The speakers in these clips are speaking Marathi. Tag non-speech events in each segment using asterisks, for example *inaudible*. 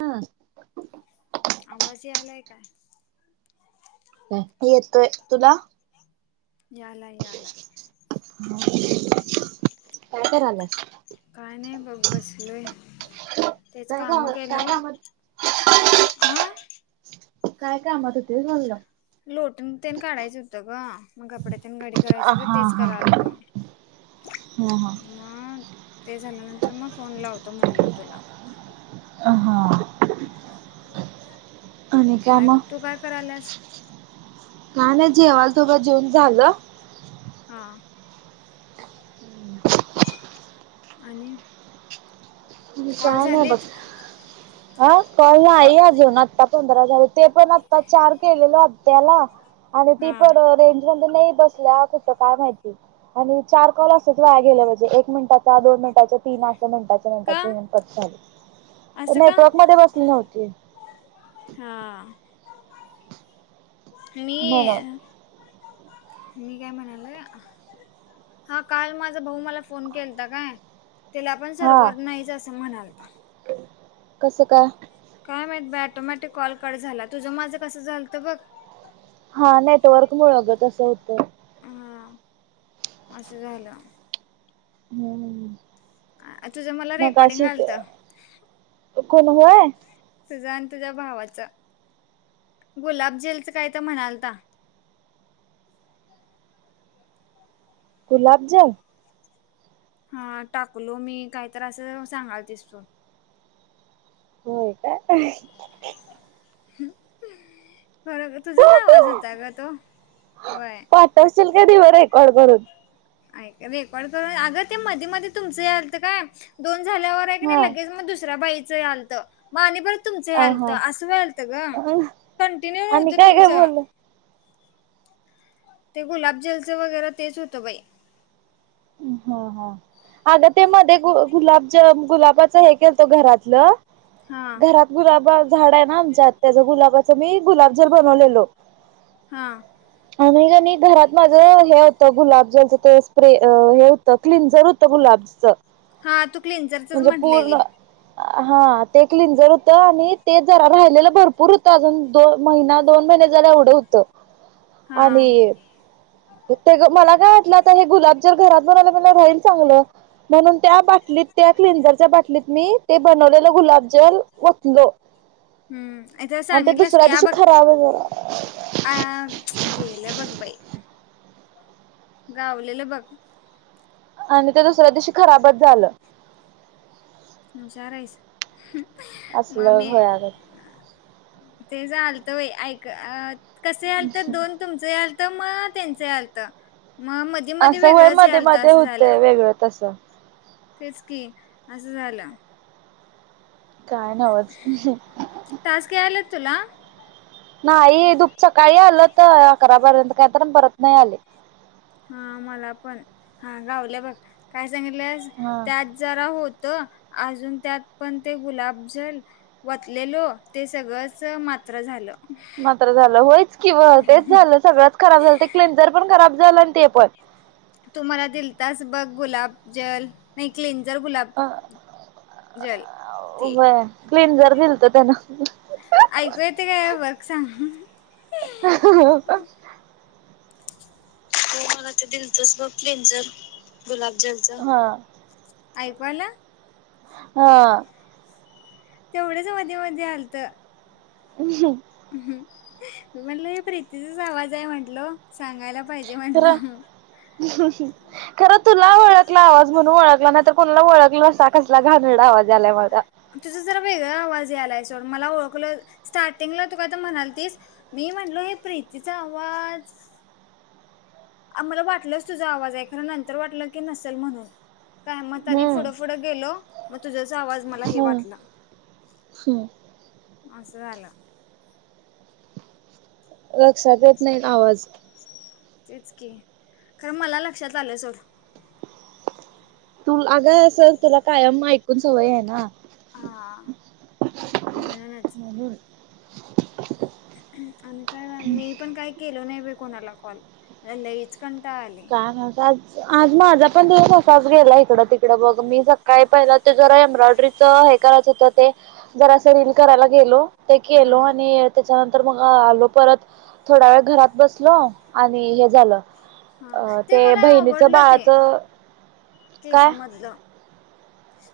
हा आवाजह यायलाय का? हं कि येतोय तुला? याला, याला काय करायलास? काही नाही बघ बसलोय. तेच काय काम केलो, काय कामात आं काय कामात होतीस म्हणलं? लोटअन तेन काढायचं होतं गं मग कपड्यातीन घडी करायच हा होतं हा तेच कराल तो. हा हा मंग ते झाल्यानंतर मं फोन लावतो म्हटलं तुला. हां आणि काय तू काय करायलास नाही नाही जेवाल तो ब जेऊन झालं? हा आणि मी कॉल काय नाय बघ झालेत अं कॉल कॉ नाही अजून, आत्ता पंधरा झाले ते पण आता चार केलेल आ. त्याला आणि ती हा पण रेंज मध्ये नाही बसऽ कसं काय माहिती,, आनि चार कॉल असत्यात, गे एक मिनटं वायाऽ दोन मिनटांच्या तीन अस मिनटांच्या का मिनटाचे असं का नेटवर्क मध्ये बसली नव्हती. हा मी म्हणून मी काय म्हणालोय,,, हा काल माझा भाऊ मला फोन केलता काय त्याला पण हा सर्वर नाहीच असं म्हणालता. कसं काय? काय माहित बाई, आटोमॅटिक कॉल कट झाला,, तुझं माझं कसं झालतं बघ हा, नेटवर्क मुळ ग तसं होतंय. हा असं झालं. हम्म, आ तुझं मला रेकॉर्डिंग मगाशी ते आलतं कोणवय तुझं आणि तुझ्या भावाच,, गुलाबजलचं काय तर म्हणालता. गुलाबजल? हा टाकलो मी काहीतर असं सांगाल तीस बघ. होय काय? खरं गई तुझाच आवाज होता ग तो, वय. ठेवशल का नाही ब रेकॉड करून. ऐ रेकॉर्ड करून, अगं ते मध्ये मध्ये तुमचं यालतं काय, दोन झाल्यावर की नाही हा. लगेच मग दुसऱ्या बाईचं आलतं मग आणी परत तुमचं अ हा यालतं,,, असं व्यालतं ग, कंटिन्यू आणि नव्हतं काय काय तुमचं. बोललो ते गुलाबजलचं वगैरा तेच होतं बाई. हा हा, अग ते मध्ये गु गुलाबज गुलाबाच हे केलतो घरातलं हां घरात गुलाबा झाड आहे ना आमच्यात, त्याच गुलाबाच मी गुलाबजल बनवलेलो. हां. आणि कणी घरात माझ हे होतं, गुलाबजलच ते स्प्रे. अ हे होतं क्लिनझर होत गुलाबच, हां तू क्लिन्झरचंच म्हणजे म्हटलेली पूर्ण हा ते क्लिनजर होतं, आणि ते जरा राहिलेलं भरपूर होतं अजून दो महिना दोन महिने जाईल एवढं होतं. हां आणि, ते मला काय वाटलं आता हे गुलाब जर घरात बनवलय म्हणल्यावर राहील चांगलं. म्हणून त्या बाटलीत त्या क्लिंझरच्या बाटलीत मी ते बनवलेलं गुलाबजल वतलो. ह. हम्म,, आथ सांगितल्यास की अबघ. खराब अं गेलं बघ बाई. गावलेलं बघ. आणि ते दुसऱ्या दिवशी खराबच झालं. हुशार आहेस, असलं मम्मी घोळ्यागत ते झालतं बाई,, कसं यालतं दोन तुम च यालतं मग त्यांच यालतं, म मधी मधी असं वय वेगळंच मध्ये यालतं मध्ये असं होतंय झालं. वेगळं तसं. तेच की असं झालं. काय नवंच टास्क याल्यात तुला? नाही दूप सकाळी आल होत. अकरा बारापर्यंत काही त परत नाही आले. हा मला पण, हा गावल्या बघ. काय सांगितलंयस हा त्यात जरा होत. अजून त्यात पण ते गुलाबजल वतलेलो. ते सगळंच मात्र झालं. मात्र झालं. होयच किं ओ. तेच झालं. सगळंच खराब झालं. ते क्लेंझर पण खराब झालं आणि ते पण. तु मला दिलतास बघ गुलाब जल. नही क्लीनजर गुलाब अ जल ते वय क्लीनझर दिलत त्यान. ऐकू येत का? बघ सांग. *inaudible* हो मला त दिलतच बघ क्लिंजर. गुलाब जलच. हा ऐकू आलं? हा. तेवढंच मधी मधी आलत. *unintelligible* मी म्हटल हे प्रीतीचाच आवाजे म्हंटलो. सांगायला पाहिजे म्हंटलो. खरं *unintelligible* खरं तुला ओळखला आवाज म्हणून ओळखला. नाही तर कोणाला ओळखला असता कसला घाणेरडा आवाज यालाय माझा. तुझ जरा वेगळा आवाज यायलाय सोड. मला ओळखलं स्टार्टिंगला तु काहीतरी म्हणालतीस? मी म्हणलो हे प्रीतीचा आवाज मला वाटलंच तुझा आवाजे खरं. नंतर वाटलं की नसेल म्हणून. काय मग तरी हम्म पुढं पुुढं गेलो. मग तुझंच आवाज मला हे हम्म वाटलं. हम्म अस झालं. लक्षात येत नाही आवाज. तेच कि, खर मला लक्षात आलं सोड. तू अगं सर तुला कायम ऐकून सवये ना. हा म्हणूनच. *inaudible* आणि काय मी पण काही केल नाही बाई कोणाला कॉल. लईच कंटाळा आलाय. आग आज, आज माझा पण दिवस असाच गेला. इकडं ती बघ मी सकाळी पहिलं ते जरा एम्ब्रॉयडरीचं हे करायचं होतं ते जरासं रिन करायला गेलो. ते हा केलो आणि त्याच्यानंतर मग आलो परत. थोडा वेळ घरात बसलो. आणि ते हे झालं. हा, अ ते मला बहिणीचं आवडलं ते. बाळाचं काय केसामधलं.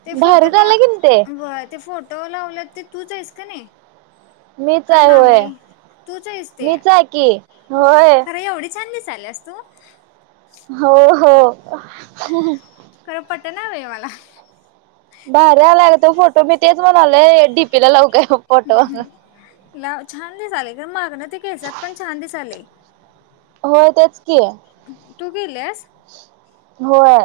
ते फोटो भारी झालं की ते का ते फोटो लावला ते तूचस का नाही? मीच का आहे होय नाही? तूचेस ते. मीच आहे की होय खरं एवढी छान दिसल्यायस तू. हो हो. खरं पटण व्हय मला. भारी आलाय ग तो फोटो. मी तेच म्हणायल डीपीला लवू काय तो फोटो? हम्म. लाव. छान दिसायले ग. मागण ते केसात पण छान दिसायले. होय तेच की. तू गेलेस? होय.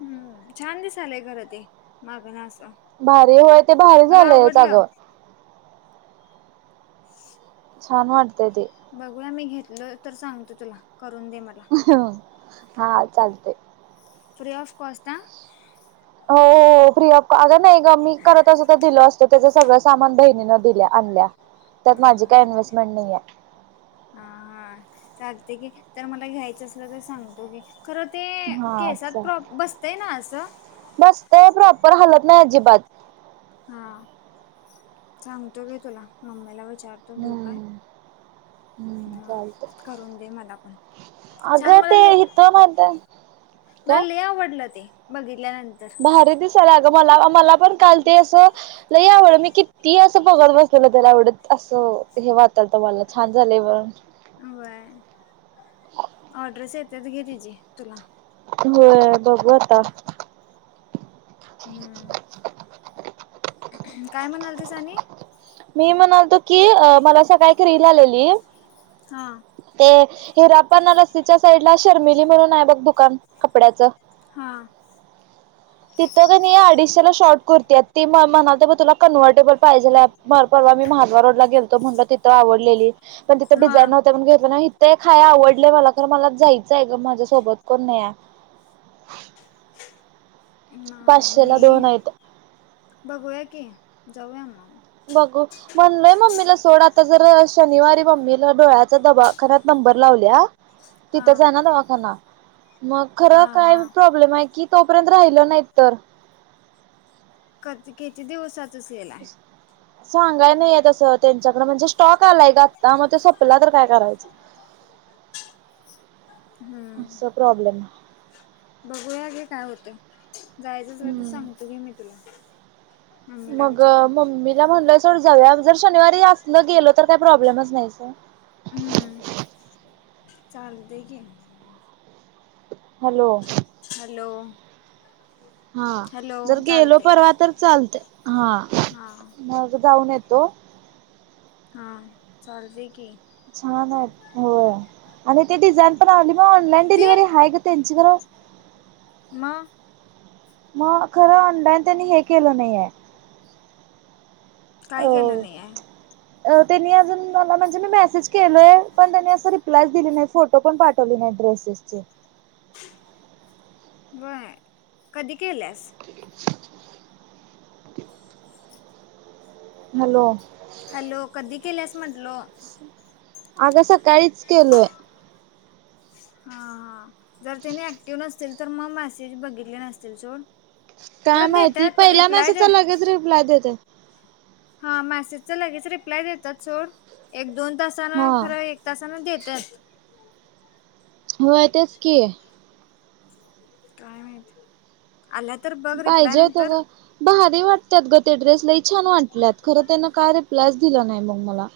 हम्म. छान दिसलंय खरं ते. माग न असं. भारी होय, ते भारी मला झालंयत अगं. आवडलं छान वाटतंय ते. बघूया मी घेतलोय, तर सांगतो तुला करून दे मला. हो, हा चालतय. Free of काॉस्टा? हो, हो फ्री ऑप, अग नाही ग, मी करत असतो तर दिलो असतो. त्येज सगळं सामान बहिणीन दिल्या, आणल्या. त्यात माझी काय इन्व्हेस्टमेंट नहीेया. हा, हा चालतय घे, तर मला घ्यायचं असलं तर सांगतो घे. खरं ते हा केसात चा प्रॉप, बसतंय ना असं? ते प्रॉपर हातल नाही अजीबात. हा, सांगतो घे तुला, मम्मीला विचारतो. घेऊ काय हम्म, हम्म मग चालतय. करून दे मला पण छान अगं मला ते लय हिथं म्हणता. मला लई आवडलं ते बघितल्यानंतर. भारी दिसायला अगं, मला, मला पण काल ते असं लई आवडल मी कि ती असं बघत बसलेलं त्येला, एवढ असं हे वाटलंत मला छान झालंय पण. व्हयं, ऑर्डरेस येत्यात घे तिजी तुला. होय बघू आता. हम्म. काय म्हणालतीस आणि? मी म्हणालतो की, अ, मला सकाळी एक रील आलेली. हा. ते हिरापना लस्सीच्या साईडला, शर्मिली म्हणून आहे बघ दुकान, कपड्याचं. हा. तिथं कणी अडीचशेला शॉर्ट कुर्ती आहेत, ती म्ह, म्हणालतो बघ तुला कन्व्हर्टेबल पाहिजे. परवा मी महादवा रोडला गेलतो म्हटलं तिथं आवडलेली. पण तिथ डिझाईन हा. नव्हत्या म्हूणन घेतल नाहीत. ते हाय एक आवडलय मला, खर मला जायचं आहे ग माझ्यासोबत कोण नाही हाय. हा पाचशेला मी, दोन आहेत. बघूया की जाऊया मग. बघू. म्हणलोय मम्मीला सोड आता जर शनिवारी मम्मीला डोळ्याचा दवाखान्यात नंबर लावलीया. हा तिथंच हाय ना दवाखाना, मग खरं हा काय हा प्रॉब्लेम आहे कि तोपर्यंत राहिलं नाही तर. किती दिवसाातच सेल हाय. सांगाय नाही हाय तसं त्यांच्याकड, म्हणजे स्टॉक आलाय का आत्ता मग ते सपला तर काय करायचं. असं हम्म, प्रॉब्लेम आहे. बघूया घे काय होतय. जायचं असलं तर हम्म सांगतो घे मी तुला. मम्मीला मग विचारून मम्मीला म्हणलंय सोड जाव्या, जर शनिवारी असलं गेलं, तर काही प्रॉब्लेमच नाही सोड. हम्म, चालतंय कि. हॅलो. हॅलो. हा, हॅलो जर गेलो चालते परवा तर चालतय हा. हा. मी आदी जाऊन येतो. हा चालतय की. छान आहेत होय आणि ते डिझाईन पण आवली मग ऑनलाईन ते डिलिव्हरी आहे ग त्यांची गं. म *unintelligible* मग खरं अंडान त्यांनी हे केलं नाहीय. काय कालून अ आहे. *unintelligible* त्यांनी अजून मला म्हणजे मी मेसेज केलोय, पण त्यांनी असं रिप्लाय दिली नाही फोट तो पण पाठवली नाही ड्रेसेस चे. बर कधी केल्यास? *unintelligible* हॅलो. हॅलो कधी केल्यास म्हटलो. अगं सकाळीच केलोय. हा हा जर त्याने ऍक्टिव्ह नसतील तर मग मेसेज बघितले नसतील चोड. खरं देेत तर रिप्लाय ज *unintelligible* ला देत *unintelligible* हा मॅसेजच लगेच रिप्लाय देतात सोड एक दोन तान हा खरं हे. तसाना देतात. हो य तेच की. काय मात आल्या तर बघ रिप्लाय नाही तर बहारी वाटतात ग ते ड्रेसलाही छान वाटल्यात खरं त्यांना काय रिप्लायच दिलं नाही मग मला.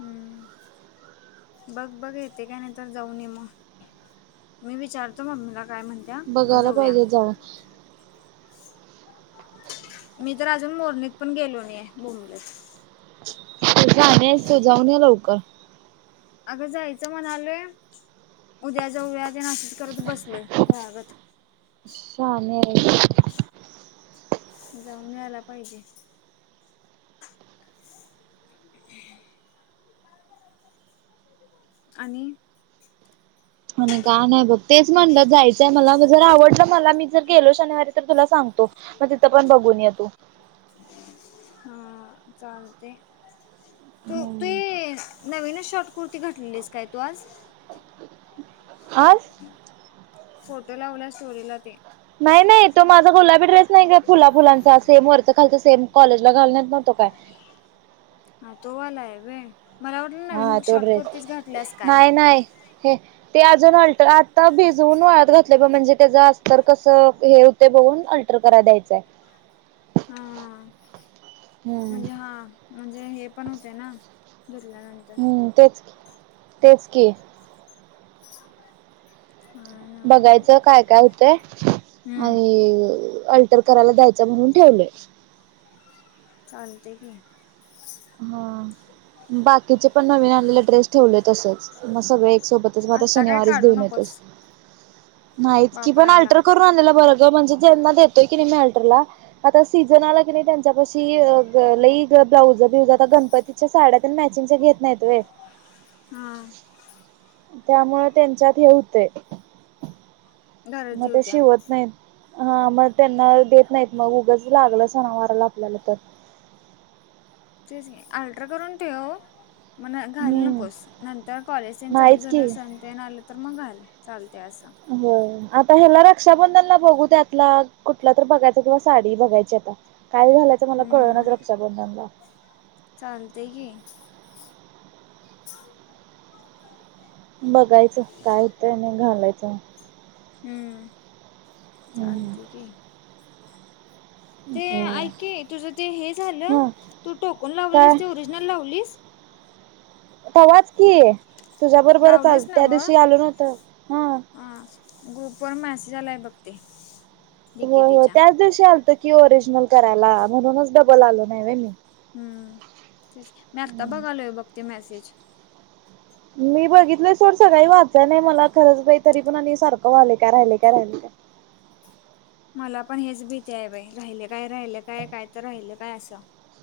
हम्म बघ बघ येते काय नाही तरर जाऊन मग. मी विचारतो ममीला काय म्हणत्या मग जाऊया. जा. *unintelligible* मी तर अजून मोरणीत पण गेलो नाही बूमलीत. तो जाऊन या लवकर *unintelligible* अगं जायचं म्हणालोय उद्या जाऊया ते नाशीत करत बसलोय खळागत. शहाम. *unintelligible* जाऊन न्यायला पाहिजे. *unintelligible* आणि. आणि का नाही बघ तेच म्हणतात जायचं. मला जर आवडलं मला मी जर गेलो शनिवारी तर तुला सांगतो, मग तिथं पण बघून येतो. हा हा चालते. तू तू नवीनच शॉर्ट कुर्ती घातटलेलीस काय तू आज. ह *unintelligible* फोटो लावल्या स्टोरीला ते. नाही नाही तो माझा गुलाबी ड्रेस नाही का फुला फुलांचा सेम वरच खालच सेम कॉलेजला घालण्यात ना तो काय. हा तोवाला आहे वे मला वाटलं नवीन हा तो ड्रेस शॉर्टकुर्तीच घातल्यास काय. नाही नाही. हे ते अजून हलत आता भिजवून वाळत घातले ब म्हणजे त्याचं अस्तर कसं हे. ते बघून अल्टर करा द्यायचंय. हा हम्म म्हणजे हा म्हणजे हे पण होते ना धुरल्यानंतर. हम्म तेच तेच की. हा ना बघायचं काय काय होतंय हम्म आणि अल्टर कराला जायायचं म्हणून ठेवले. चालते की. हां बाकीचे पण नवीन आणलेले ड्रेस ठेवले तसंच,, मग सगळे एक सोबतच आता काय शनिवारीच काढू देऊन येतो नकोस सगळं नाहीच की, पण वापरायला अल्ट्रर कर रून आणलेलं बरं गं म्हणजे ज्यांना देतोय की नाही मी अल्टरला, आता सीझन आला की नाही, त्यांच्या पाशी लई गं ब्लाऊजं बिवजं आता गणपतीच्या साड्या तेन मॅचिंगच्या घेत नाहीत व्हय हा त्यामुळे त्यांच्यात हे हुतंय, मग गरजी ते होत्या शिवत नाहीत. हा मग त्यांना देत नाहीत मग उगंच लागलं सणावारला आपल्याला तर, तेच की अल्ट्रर करून ठेव. मण घालू हम्म नकोस नंतर कॉलेज तेन चालू नाहीच झालं, की सण तेन आलं तर मग घाल चालतंय असं. होय आता ह्याला रक्षाबंधनला बघू त्यातला कुठला तर बघायचा किंवा साडी बघायची आता. काय घालायचं मला कळनाच रक्षाबंधनला. चालतंय की,, बघायचं काय हुतं आणि एक घालायचं. हूं.. हम्म चालतंय की, ते होय ऐक की, तुझं ते हे झालं हा तू टोकन काय लावलेलीस ते ओरिजनल लावलीस?. तवाच की, तुझ्या बरोबरच आलतो लावलीस त्या नव्ह दिवशी आलो नव्हतो, हां हां हा ग्रुप वर मेसेज आलाय बघ ते, होय, होय डीकेटीच्या त्याच दिवशी आलतो की ओरिजिनल करायला म्हणूनच डबल आलो नाही व्हय मी, हं... तेच मी आत्ता बघालोय बघ ते मेसेज. मी बघितलंय सोड सगळी वाचाय नाही मला खरंच बई तरी पण आणि सारखं व्हालय काय राहिलयं, काय राहिलंय काय. मला पण हेच भीती आहे बाई, राहिले काय, राहिले काय, काय तर राहिलं काय असं.